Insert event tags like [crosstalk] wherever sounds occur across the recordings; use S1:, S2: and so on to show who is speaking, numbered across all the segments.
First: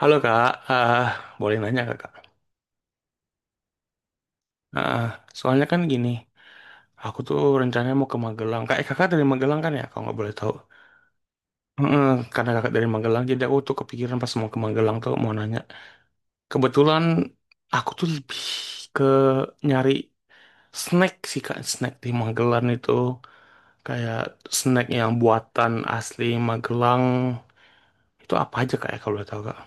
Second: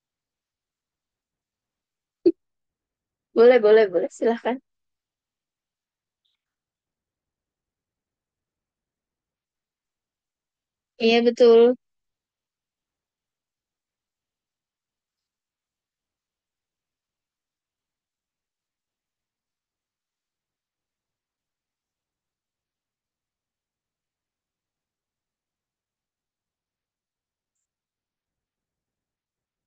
S1: Halo Kak. Boleh nanya Kak?
S2: Boleh, boleh, boleh. Silahkan.
S1: Ah, soalnya kan gini, aku tuh rencananya mau ke Magelang. Kayak kakak dari Magelang kan ya, kalau nggak boleh tahu.
S2: Iya, betul.
S1: Heeh, karena kakak dari Magelang, jadi aku tuh kepikiran pas mau ke Magelang tuh mau nanya. Kebetulan aku tuh lebih ke nyari snack sih Kak, snack di Magelang itu. Kayak snack yang buatan asli Magelang. Itu apa aja Kak ya kalau boleh tahu Kak?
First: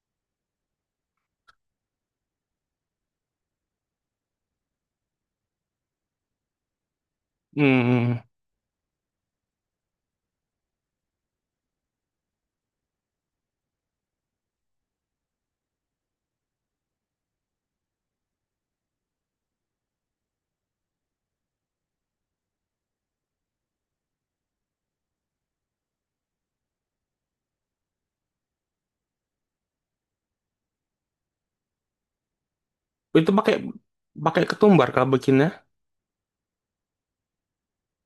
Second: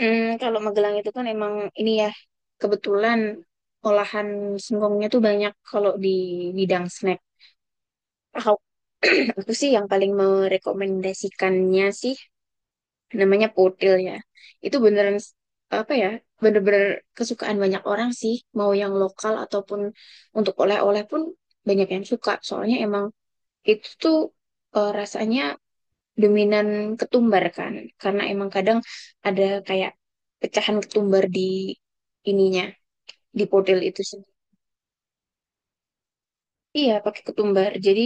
S2: Kalau Magelang itu kan emang ini ya, kebetulan olahan singkongnya tuh banyak kalau di bidang snack.
S1: Hmm,
S2: Aku, [clears throat] aku sih yang paling merekomendasikannya sih namanya potil ya. Itu beneran apa ya, bener-bener kesukaan banyak orang sih. Mau yang lokal ataupun untuk oleh-oleh pun banyak yang suka. Soalnya emang itu tuh rasanya dominan ketumbar kan karena emang kadang ada kayak pecahan ketumbar di ininya
S1: itu
S2: di
S1: pakai
S2: potel itu sendiri.
S1: pakai ketumbar Kak bikinnya?
S2: Iya, pakai ketumbar, jadi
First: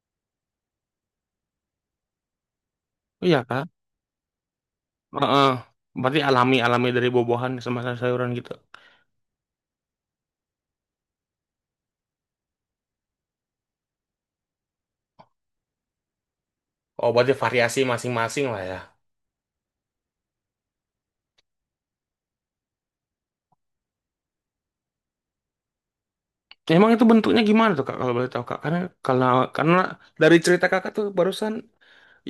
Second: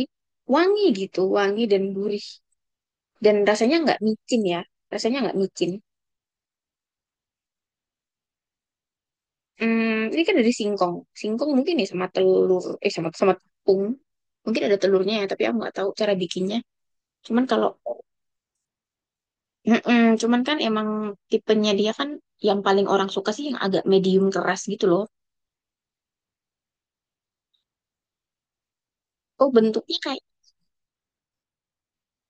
S2: wangi gitu, wangi dan gurih, dan
S1: Iya Kak.
S2: rasanya nggak micin ya, rasanya nggak
S1: Heeh.
S2: micin.
S1: Berarti alami-alami dari buah-buahan sama sayuran gitu.
S2: Ini kan dari singkong, singkong mungkin ya, sama telur, sama sama tepung. Mungkin ada telurnya ya, tapi aku nggak tahu cara bikinnya.
S1: Oh, berarti
S2: Cuman kalau
S1: variasi masing-masing lah ya.
S2: mm-mm, cuman kan emang tipenya dia kan yang paling orang suka sih yang agak medium keras gitu loh.
S1: Emang itu bentuknya gimana tuh Kak kalau boleh tahu Kak? Kalau
S2: Oh,
S1: karena
S2: bentuknya kayak,
S1: dari cerita kakak tuh barusan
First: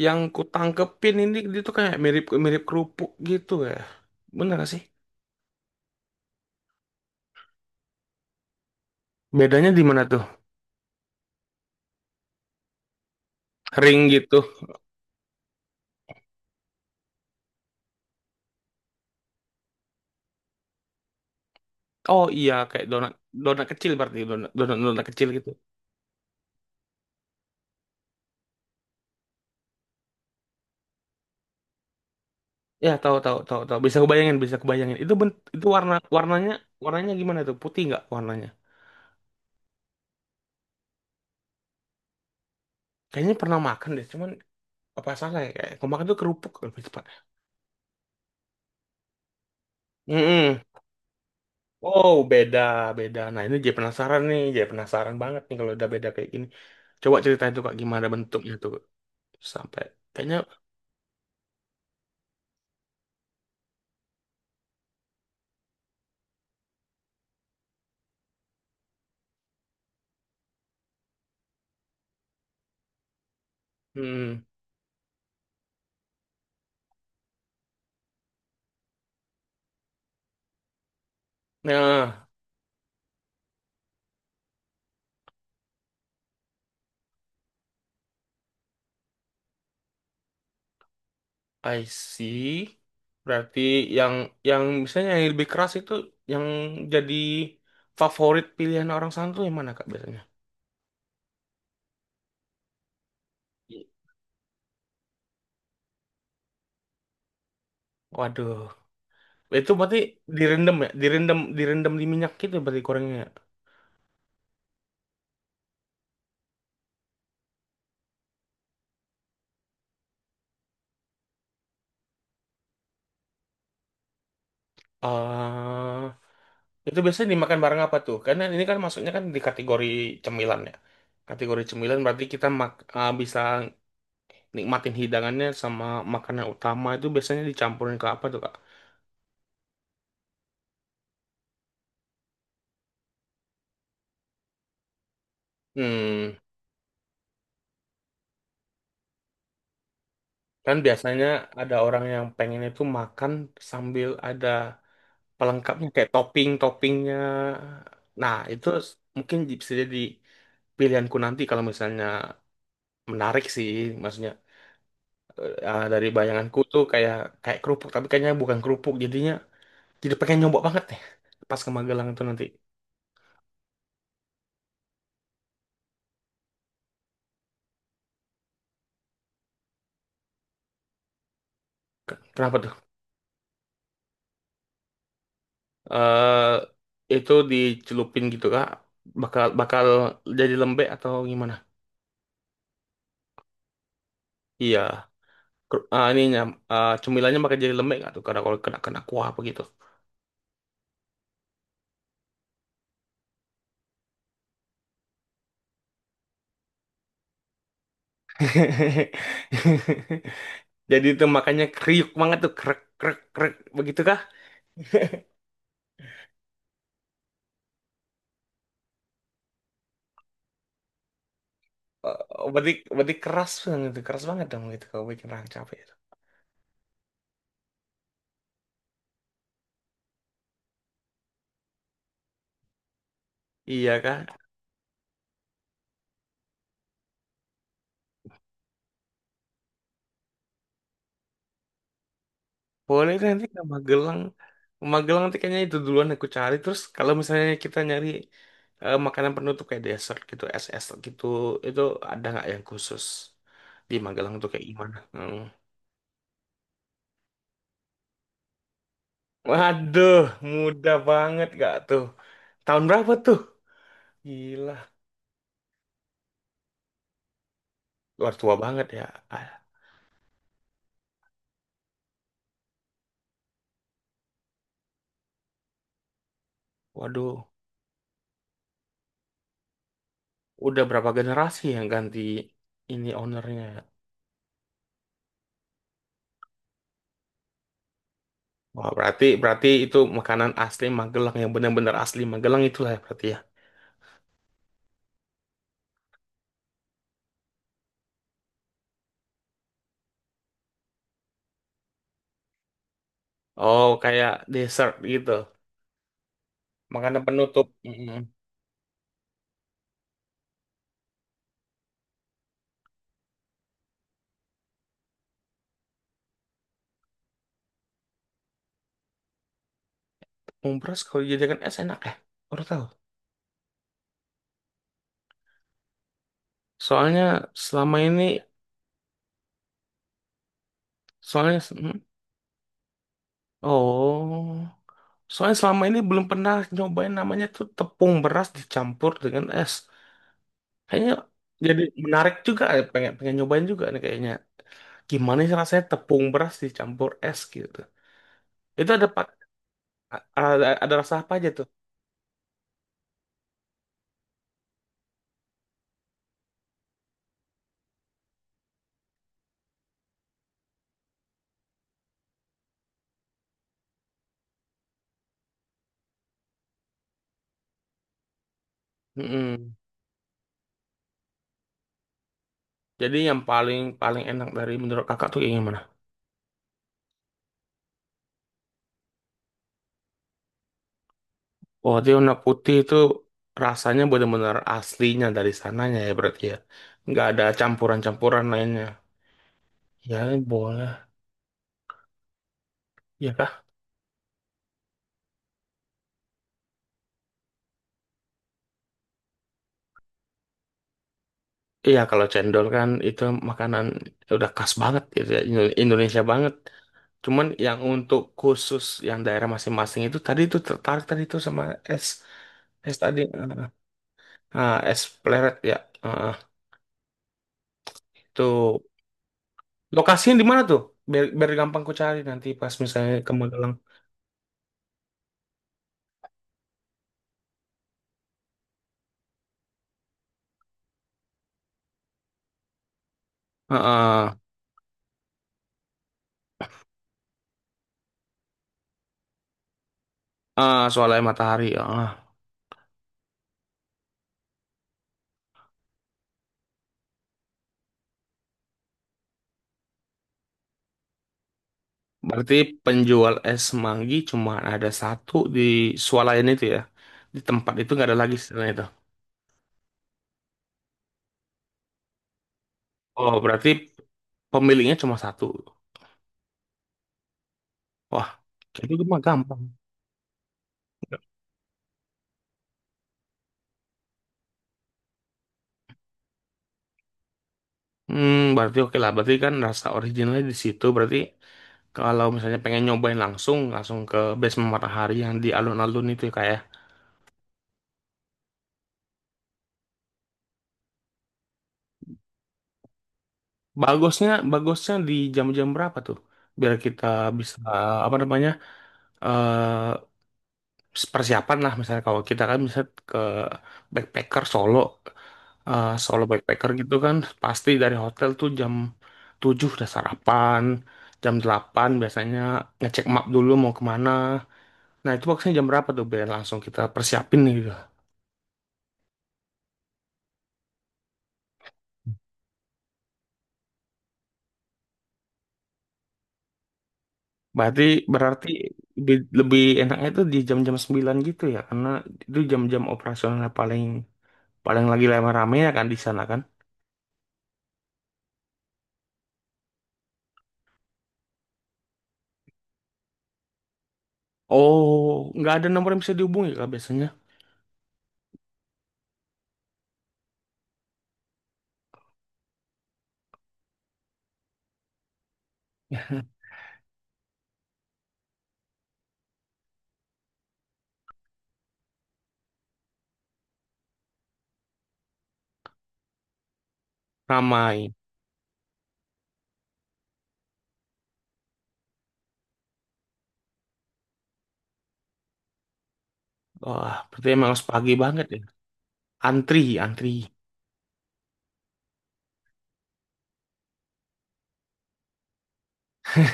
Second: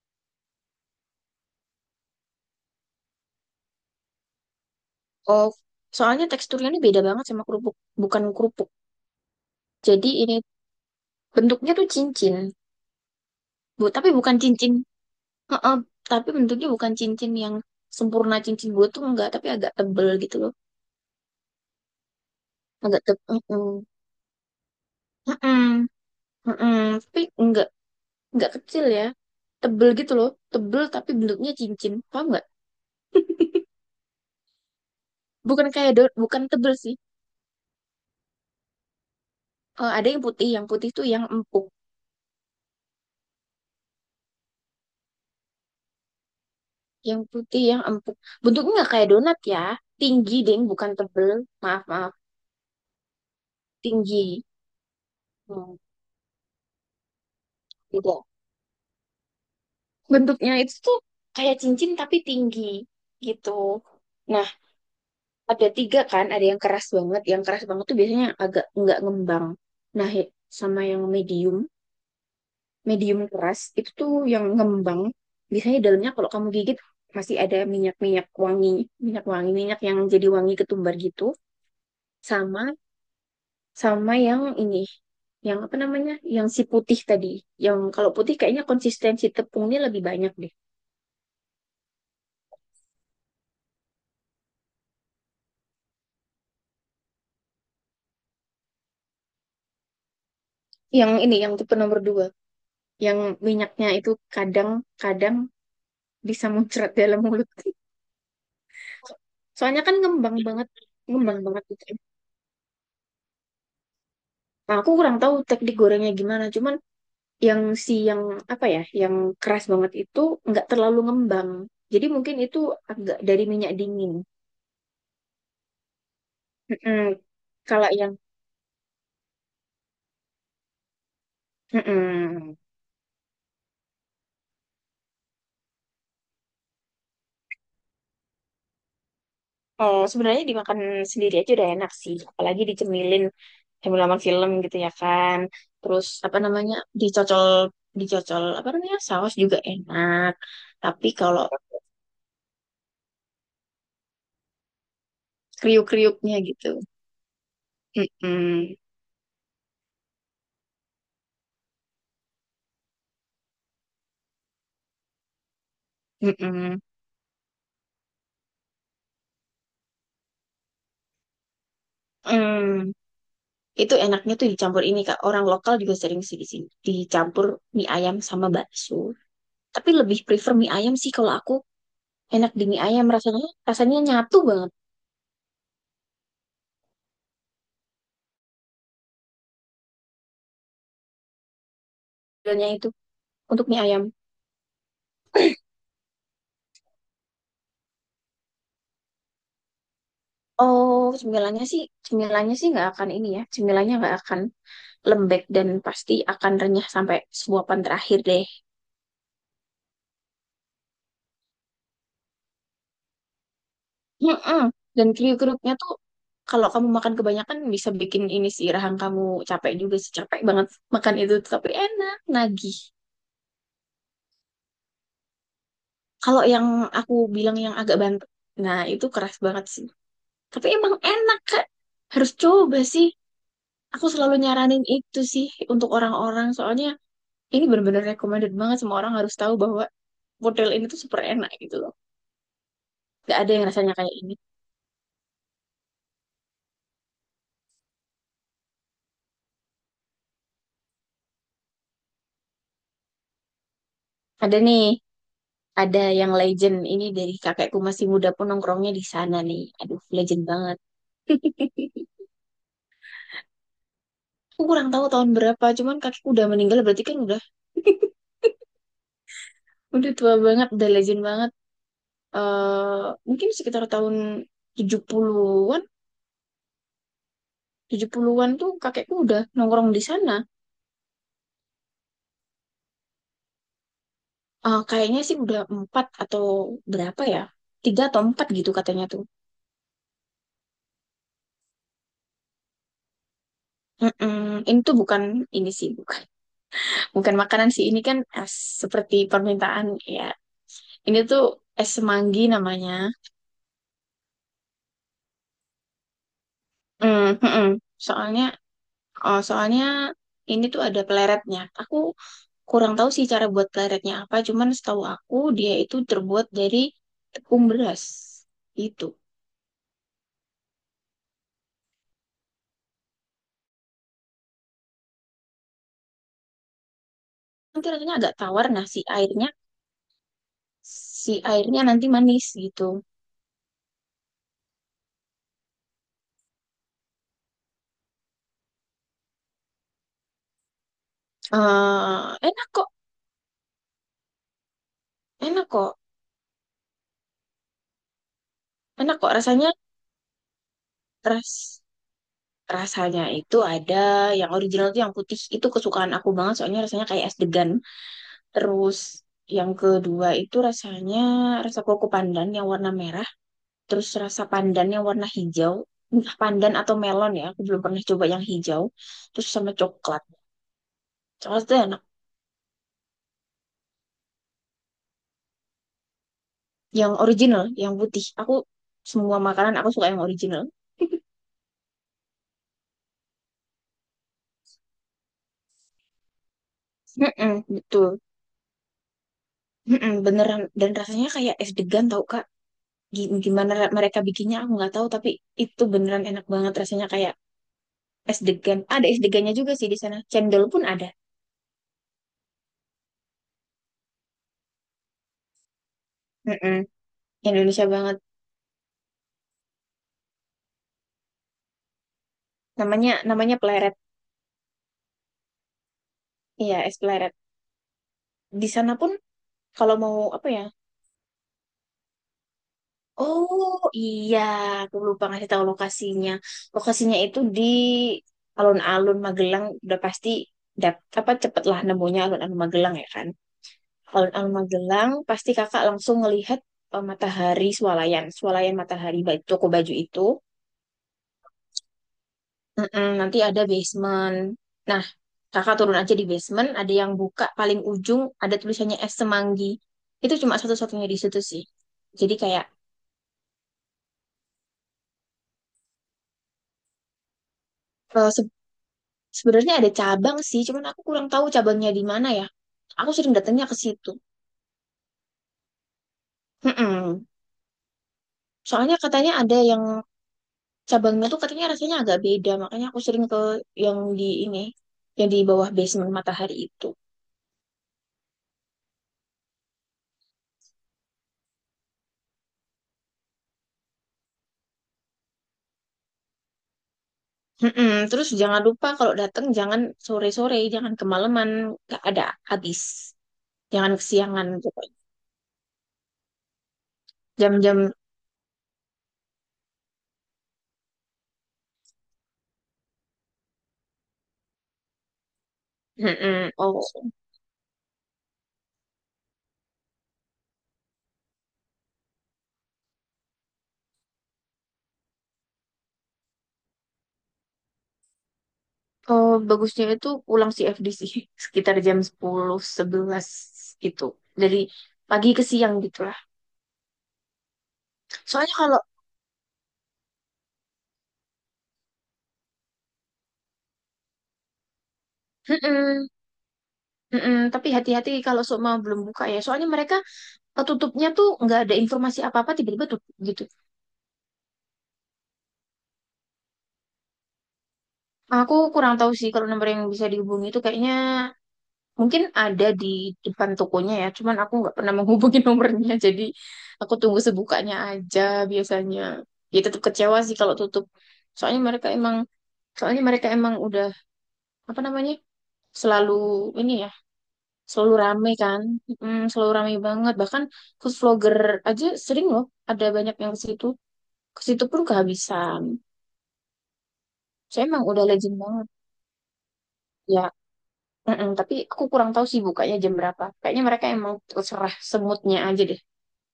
S1: yang ku tangkepin ini dia tuh kayak mirip mirip kerupuk gitu ya. Bener gak sih?
S2: oh, soalnya teksturnya ini beda banget sama kerupuk, bukan kerupuk.
S1: Bedanya di mana
S2: Jadi
S1: tuh?
S2: ini bentuknya tuh cincin, bu,
S1: Ring
S2: tapi bukan
S1: gitu.
S2: cincin. Heeh, tapi bentuknya bukan cincin yang sempurna cincin gue tuh enggak, tapi agak tebel gitu loh,
S1: Oh iya, kayak
S2: agak
S1: donat,
S2: tebel.
S1: donat kecil, berarti donat, donat, donat kecil gitu.
S2: Tapi enggak kecil ya, tebel gitu loh, tebel tapi bentuknya cincin, paham enggak?
S1: Ya, tahu, tahu, tahu, tahu. Bisa kebayangin, bisa kebayangin. Itu bent itu
S2: Bukan kayak
S1: warna
S2: daun, bukan
S1: warnanya
S2: tebel sih.
S1: warnanya gimana tuh? Putih nggak warnanya?
S2: Eh, ada yang putih tuh yang empuk,
S1: Kayaknya pernah makan deh. Cuman apa salah ya, kayak kemarin tuh kerupuk lebih cepat.
S2: yang putih yang empuk. Bentuknya enggak kayak donat ya, tinggi
S1: Mm-mm.
S2: deng, bukan tebel. Maaf
S1: Wow,
S2: maaf.
S1: beda, beda. Nah, ini jadi penasaran nih,
S2: Tinggi.
S1: jadi penasaran banget nih kalau
S2: Hmm,
S1: udah beda kayak gini. Coba ceritain tuh Kak, gimana
S2: gitu.
S1: bentuknya tuh sampai kayaknya
S2: Bentuknya itu tuh kayak cincin tapi tinggi gitu. Nah, ada tiga kan, ada yang keras banget. Yang keras banget tuh biasanya agak nggak ngembang. Nah, he-, sama yang medium, medium keras itu tuh
S1: hmm.
S2: yang ngembang. Biasanya dalamnya kalau kamu gigit masih ada minyak-minyak wangi, minyak yang jadi wangi ketumbar gitu.
S1: Nah,
S2: Sama sama yang ini, yang apa namanya, yang si putih tadi. Yang kalau putih kayaknya konsistensi tepungnya lebih banyak deh.
S1: I see. Berarti yang yang misalnya yang lebih keras itu yang jadi favorit pilihan orang sana tuh yang mana Kak biasanya?
S2: Yang ini yang tipe nomor dua, yang
S1: I-
S2: minyaknya itu kadang-kadang bisa muncrat dalam mulut.
S1: Waduh,
S2: [laughs]
S1: itu
S2: Soalnya kan
S1: berarti
S2: ngembang banget,
S1: direndam ya, direndam
S2: ngembang banget gitu
S1: direndam
S2: ya.
S1: di minyak gitu berarti gorengnya, ya?
S2: Nah, aku kurang tahu teknik gorengnya gimana, cuman yang si yang apa ya, yang keras banget itu nggak terlalu ngembang, jadi mungkin itu agak dari minyak dingin.
S1: Eh, Itu
S2: Mm-mm.
S1: biasanya dimakan bareng
S2: Kalau
S1: apa
S2: yang
S1: tuh? Karena ini kan masuknya kan di kategori cemilan ya. Kategori cemilan berarti kita
S2: mm-mm.
S1: bisa nikmatin hidangannya sama makanan utama itu biasanya dicampurin ke apa tuh, Kak?
S2: Oh, sebenarnya dimakan sendiri aja udah enak sih, apalagi dicemilin halaman film gitu ya kan. Terus
S1: Hmm,
S2: apa namanya, dicocol, dicocol apa namanya saus juga enak.
S1: kan
S2: Tapi
S1: biasanya
S2: kalau
S1: ada orang yang pengen itu makan sambil ada pelengkapnya kayak
S2: kriuk-kriuknya gitu,
S1: topping-toppingnya. Nah, itu
S2: mm-mm,
S1: mungkin bisa jadi pilihanku nanti kalau misalnya menarik sih, maksudnya dari bayanganku
S2: mm-mm,
S1: tuh kayak kayak kerupuk, tapi kayaknya bukan kerupuk jadinya. Jadi pengen nyoba banget nih pas ke Magelang itu nanti.
S2: mm. Itu enaknya tuh dicampur ini Kak. Orang lokal juga sering sih di sini. Dicampur mie ayam sama bakso. Tapi lebih prefer mie ayam sih kalau aku.
S1: Ke-
S2: Enak
S1: Kenapa
S2: di
S1: tuh?
S2: mie ayam rasanya. Rasanya nyatu banget
S1: eh itu dicelupin gitu kah? Bakal bakal jadi lembek atau gimana?
S2: cemilannya itu untuk mie ayam.
S1: Iya. Ker- Ah, ininya cemilannya bakal jadi lembek nggak tuh? Karena kalau kena kena kuah apa gitu.
S2: Oh, cemilannya sih nggak akan ini ya. Cemilannya nggak akan lembek dan pasti akan renyah sampai suapan terakhir deh.
S1: [laughs] Jadi itu makanya kriuk banget tuh krek krek krek begitu kah?
S2: Mm-mm. Dan kriuk-kriuknya tuh kalau kamu makan kebanyakan bisa bikin ini sih rahang kamu capek juga sih, capek banget makan itu tapi enak
S1: Eh, berarti
S2: nagih.
S1: berarti keras banget tuh, keras banget dong itu kalau bikin orang capek itu.
S2: Kalau yang aku bilang yang agak bantu, nah itu keras banget sih. Tapi emang enak Kak, harus coba sih.
S1: Iya
S2: Aku
S1: kah?
S2: selalu nyaranin itu sih untuk orang-orang, soalnya ini benar-benar recommended banget, semua orang harus tahu bahwa model ini tuh super enak gitu loh.
S1: Boleh deh,
S2: Gak
S1: nanti
S2: ada
S1: ke
S2: yang rasanya kayak
S1: Magelang.
S2: ini.
S1: Magelang nanti kayaknya itu duluan aku cari. Terus kalau misalnya kita nyari makanan penutup kayak dessert gitu, es es gitu, itu ada nggak yang khusus di Magelang tuh
S2: Ada
S1: kayak
S2: nih,
S1: gimana? Hmm.
S2: ada yang legend ini dari kakekku masih muda pun nongkrongnya di sana nih. Aduh,
S1: Waduh,
S2: legend banget.
S1: mudah banget gak tuh?
S2: [laughs]
S1: Tahun berapa tuh?
S2: Aku
S1: Gila,
S2: kurang tahu tahun berapa, cuman kakekku udah meninggal berarti kan
S1: luar tua banget ya. Ah.
S2: udah tua banget, udah legend banget. Eh mungkin sekitar tahun 70-an,
S1: Waduh,
S2: 70-an tuh kakekku udah nongkrong di sana.
S1: udah berapa generasi yang ganti ini ownernya?
S2: Eh, kayaknya sih udah empat atau berapa ya? Tiga atau empat gitu
S1: Wah,
S2: katanya tuh.
S1: berarti berarti itu makanan asli Magelang yang benar-benar asli Magelang itulah ya berarti ya.
S2: Mm-mm. Ini tuh bukan ini sih, bukan bukan makanan sih. Ini kan seperti permintaan ya. Ini tuh es semanggi namanya.
S1: Oh, kayak dessert gitu. Makanan
S2: Hmm,
S1: penutup.
S2: hmm,
S1: Mm-mm.
S2: soalnya, oh, soalnya ini tuh ada peleretnya. Aku kurang tahu sih cara buat peleretnya apa, cuman setahu aku dia itu terbuat dari tepung beras itu.
S1: Umpress kalau dijadikan es enak ya? Baru tahu. Soalnya
S2: Nanti
S1: selama
S2: rasanya
S1: ini,
S2: agak tawar, nah si
S1: soalnya,
S2: airnya
S1: mm,
S2: nanti manis gitu.
S1: oh, soalnya selama ini belum pernah nyobain namanya tuh tepung beras dicampur dengan es. Kayaknya jadi menarik juga,
S2: Enak kok,
S1: pengen pengen nyobain juga nih kayaknya. Gimana sih
S2: enak
S1: rasanya
S2: kok,
S1: tepung beras dicampur es gitu? Itu ada
S2: enak kok
S1: pak-
S2: rasanya.
S1: ada, ada rasa apa aja tuh?
S2: Ras, rasanya itu ada yang original tuh yang putih itu kesukaan aku banget, soalnya rasanya kayak es degan. Terus yang kedua itu rasanya rasa koko pandan yang warna merah, terus rasa pandan yang warna hijau, entah pandan atau melon ya, aku belum pernah coba yang hijau, terus sama
S1: Mm-mm.
S2: coklat. Coklatnya enak,
S1: Jadi yang paling paling enak dari menurut kakak tuh yang gimana?
S2: yang original, yang putih. Aku semua makanan aku suka yang original.
S1: Oh, dia warna putih itu rasanya benar-benar aslinya dari sananya ya berarti ya. Nggak ada
S2: Mm-mm, betul.
S1: campuran-campuran lainnya.
S2: Mm-mm,
S1: Ya,
S2: beneran dan
S1: boleh.
S2: rasanya kayak es degan tau Kak. Gi-,
S1: Ya kah?
S2: Gimana ra-, mereka bikinnya aku nggak tahu tapi itu beneran enak banget rasanya kayak es degan. Ada es degannya juga sih di sana. Cendol pun ada.
S1: Iya, kalau cendol kan itu makanan udah khas banget gitu ya, Indonesia banget.
S2: Mm-mm.
S1: Cuman yang
S2: Indonesia banget.
S1: untuk khusus yang daerah masing-masing itu tadi itu tertarik tadi itu sama es es
S2: Namanya
S1: tadi
S2: namanya Pleret.
S1: es pleret ya. Ah,
S2: Iya, es Pleret. Di
S1: itu
S2: sana pun kalau mau
S1: lokasinya di
S2: apa
S1: mana
S2: ya?
S1: tuh? Biar gampang ku cari nanti pas misalnya ke Magelang.
S2: Oh, iya, aku lupa ngasih tahu lokasinya. Lokasinya itu di alun-alun Magelang udah pasti, dap- apa cepet lah nemunya alun-alun Magelang ya kan.
S1: Heeh. Ah,
S2: Alun-alun Magelang pasti kakak langsung ngelihat, matahari swalayan, swalayan matahari ba- toko baju itu.
S1: Ah, soalnya matahari. Ah.
S2: Mm-mm, nanti ada basement. Nah, kakak turun aja di basement, ada yang buka paling ujung, ada tulisannya es semanggi. Itu cuma satu-satunya di situ sih. Jadi
S1: Berarti
S2: kayak,
S1: penjual es manggi cuma ada satu di swalayan itu ya. Di tempat itu nggak ada
S2: eh,
S1: lagi
S2: se-
S1: setelah itu.
S2: sebenarnya ada cabang sih, cuman aku kurang tahu cabangnya di mana ya. Aku sering
S1: Oh,
S2: datangnya
S1: berarti
S2: ke situ.
S1: pemiliknya cuma satu.
S2: Mm-mm.
S1: Wah,
S2: Soalnya
S1: itu mah
S2: katanya ada
S1: gampang.
S2: yang cabangnya tuh katanya rasanya agak beda, makanya aku sering ke yang di ini, yang di bawah basement matahari itu.
S1: Berarti oke lah. Berarti kan rasa originalnya di situ. Berarti kalau misalnya pengen nyobain langsung, langsung ke Basement Matahari yang di alun-alun itu ya kayak.
S2: Mm-mm. Terus jangan lupa kalau datang jangan sore-sore, jangan kemalaman, nggak ada habis. Jangan
S1: Bagusnya,
S2: kesiangan
S1: bagusnya
S2: pokoknya.
S1: di jam-jam berapa tuh? Biar kita bisa
S2: Jam-jam
S1: apa namanya? eh persiapan lah misalnya kalau kita kan bisa ke backpacker Solo, solo
S2: mm-mm.
S1: backpacker
S2: Oh.
S1: gitu kan. Pasti dari hotel tuh jam 7 udah sarapan, jam 8 biasanya ngecek map dulu mau kemana. Nah, itu maksudnya jam berapa tuh biar langsung kita persiapin nih gitu.
S2: Oh, bagusnya itu pulang CFD sih [laughs] sekitar jam 10-11 gitu. Dari pagi ke siang gitu.
S1: Berarti berarti
S2: Soalnya kalau
S1: lebih enaknya tuh di jam-jam 9 gitu ya karena itu jam-jam operasional paling paling lagi rame-rame ya kan di
S2: mm-mm,
S1: sana kan.
S2: mm-mm. Tapi hati-hati kalau Sukma belum buka ya. Soalnya mereka tutupnya tuh nggak ada informasi apa-apa tiba-tiba tutup gitu.
S1: Oh, nggak ada nomor yang bisa dihubungi kan biasanya.
S2: Aku kurang tahu sih kalau nomor yang bisa dihubungi itu kayaknya mungkin ada di depan tokonya ya, cuman aku nggak pernah menghubungi [laughs] nomornya, jadi
S1: [laughs]
S2: aku tunggu sebukanya aja biasanya. Ya tetap kecewa sih kalau tutup. Soalnya mereka emang, soalnya mereka emang udah apa namanya, selalu ini ya, selalu
S1: Ramai.
S2: rame kan, mm, selalu rame banget. Bahkan food vlogger aja sering loh, ada banyak yang ke situ pun kehabisan.
S1: Wah, berarti emang
S2: Saya
S1: harus
S2: emang
S1: pagi
S2: udah
S1: banget
S2: legend
S1: ya,
S2: banget
S1: antri, antri.
S2: ya. Mm-mm, tapi aku kurang tahu sih bukanya jam berapa. Kayaknya mereka emang terserah semutnya aja deh.
S1: [laughs]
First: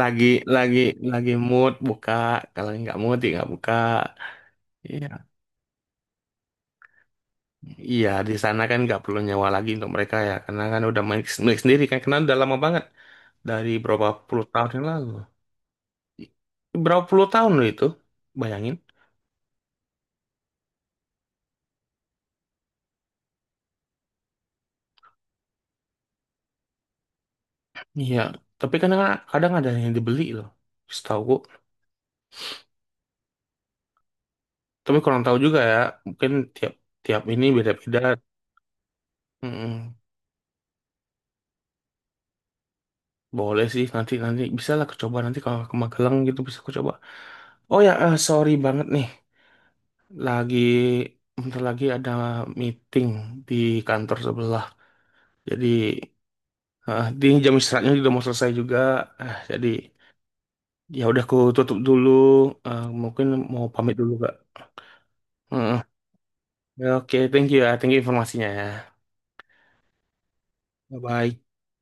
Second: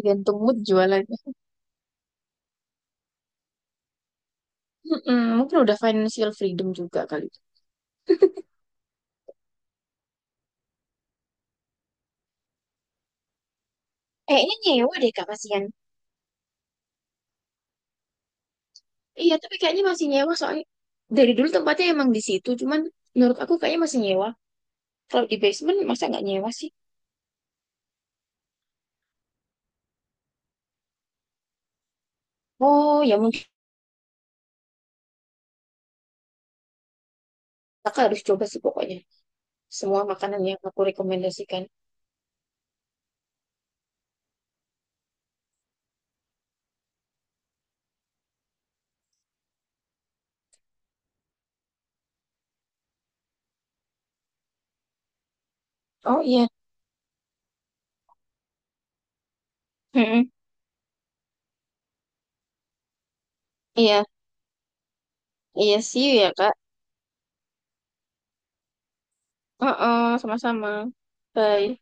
S1: lagi
S2: mood
S1: lagi
S2: jualannya.
S1: lagi mood buka, kalau nggak mood ya nggak buka, iya.
S2: Mm-mm, mungkin udah financial freedom juga kali.
S1: Iya, di sana kan nggak perlu nyewa lagi untuk mereka ya karena kan udah milik sendiri kan karena udah lama banget, dari berapa puluh
S2: Kayaknya
S1: tahun yang
S2: nyewa
S1: lalu.
S2: deh Kak kasihan.
S1: I- berapa puluh tahun loh itu, bayangin.
S2: Iya, tapi kayaknya masih nyewa soalnya dari dulu tempatnya emang di situ, cuman menurut aku kayaknya masih nyewa. Kalau di basement masa nggak nyewa sih?
S1: Iya, tapi kan kadang kadang ada yang dibeli loh, setahu gua.
S2: Oh, ya mungkin.
S1: Tapi kurang tahu juga ya, mungkin tiap tiap ini beda-beda.
S2: Kakak harus coba sih pokoknya.
S1: Mm-mm.
S2: Semua makanan yang aku rekomendasikan.
S1: Boleh sih, nanti nanti bisa lah aku coba nanti kalau ke Magelang gitu bisa aku coba. Oh ya, sorry banget nih. Lagi Bentar lagi ada meeting di kantor sebelah. Jadi
S2: Oh iya.
S1: di jam istirahatnya juga mau selesai juga. Jadi
S2: Mm-mm.
S1: ya udah aku tutup dulu. Mungkin mau pamit
S2: Iya,
S1: dulu Kak.
S2: iya
S1: Heeh.
S2: sih ya Kak.
S1: Ya, oke, thank you ya. Thank you informasinya ya.
S2: Oh sama-sama.
S1: Bye bye.
S2: Bye.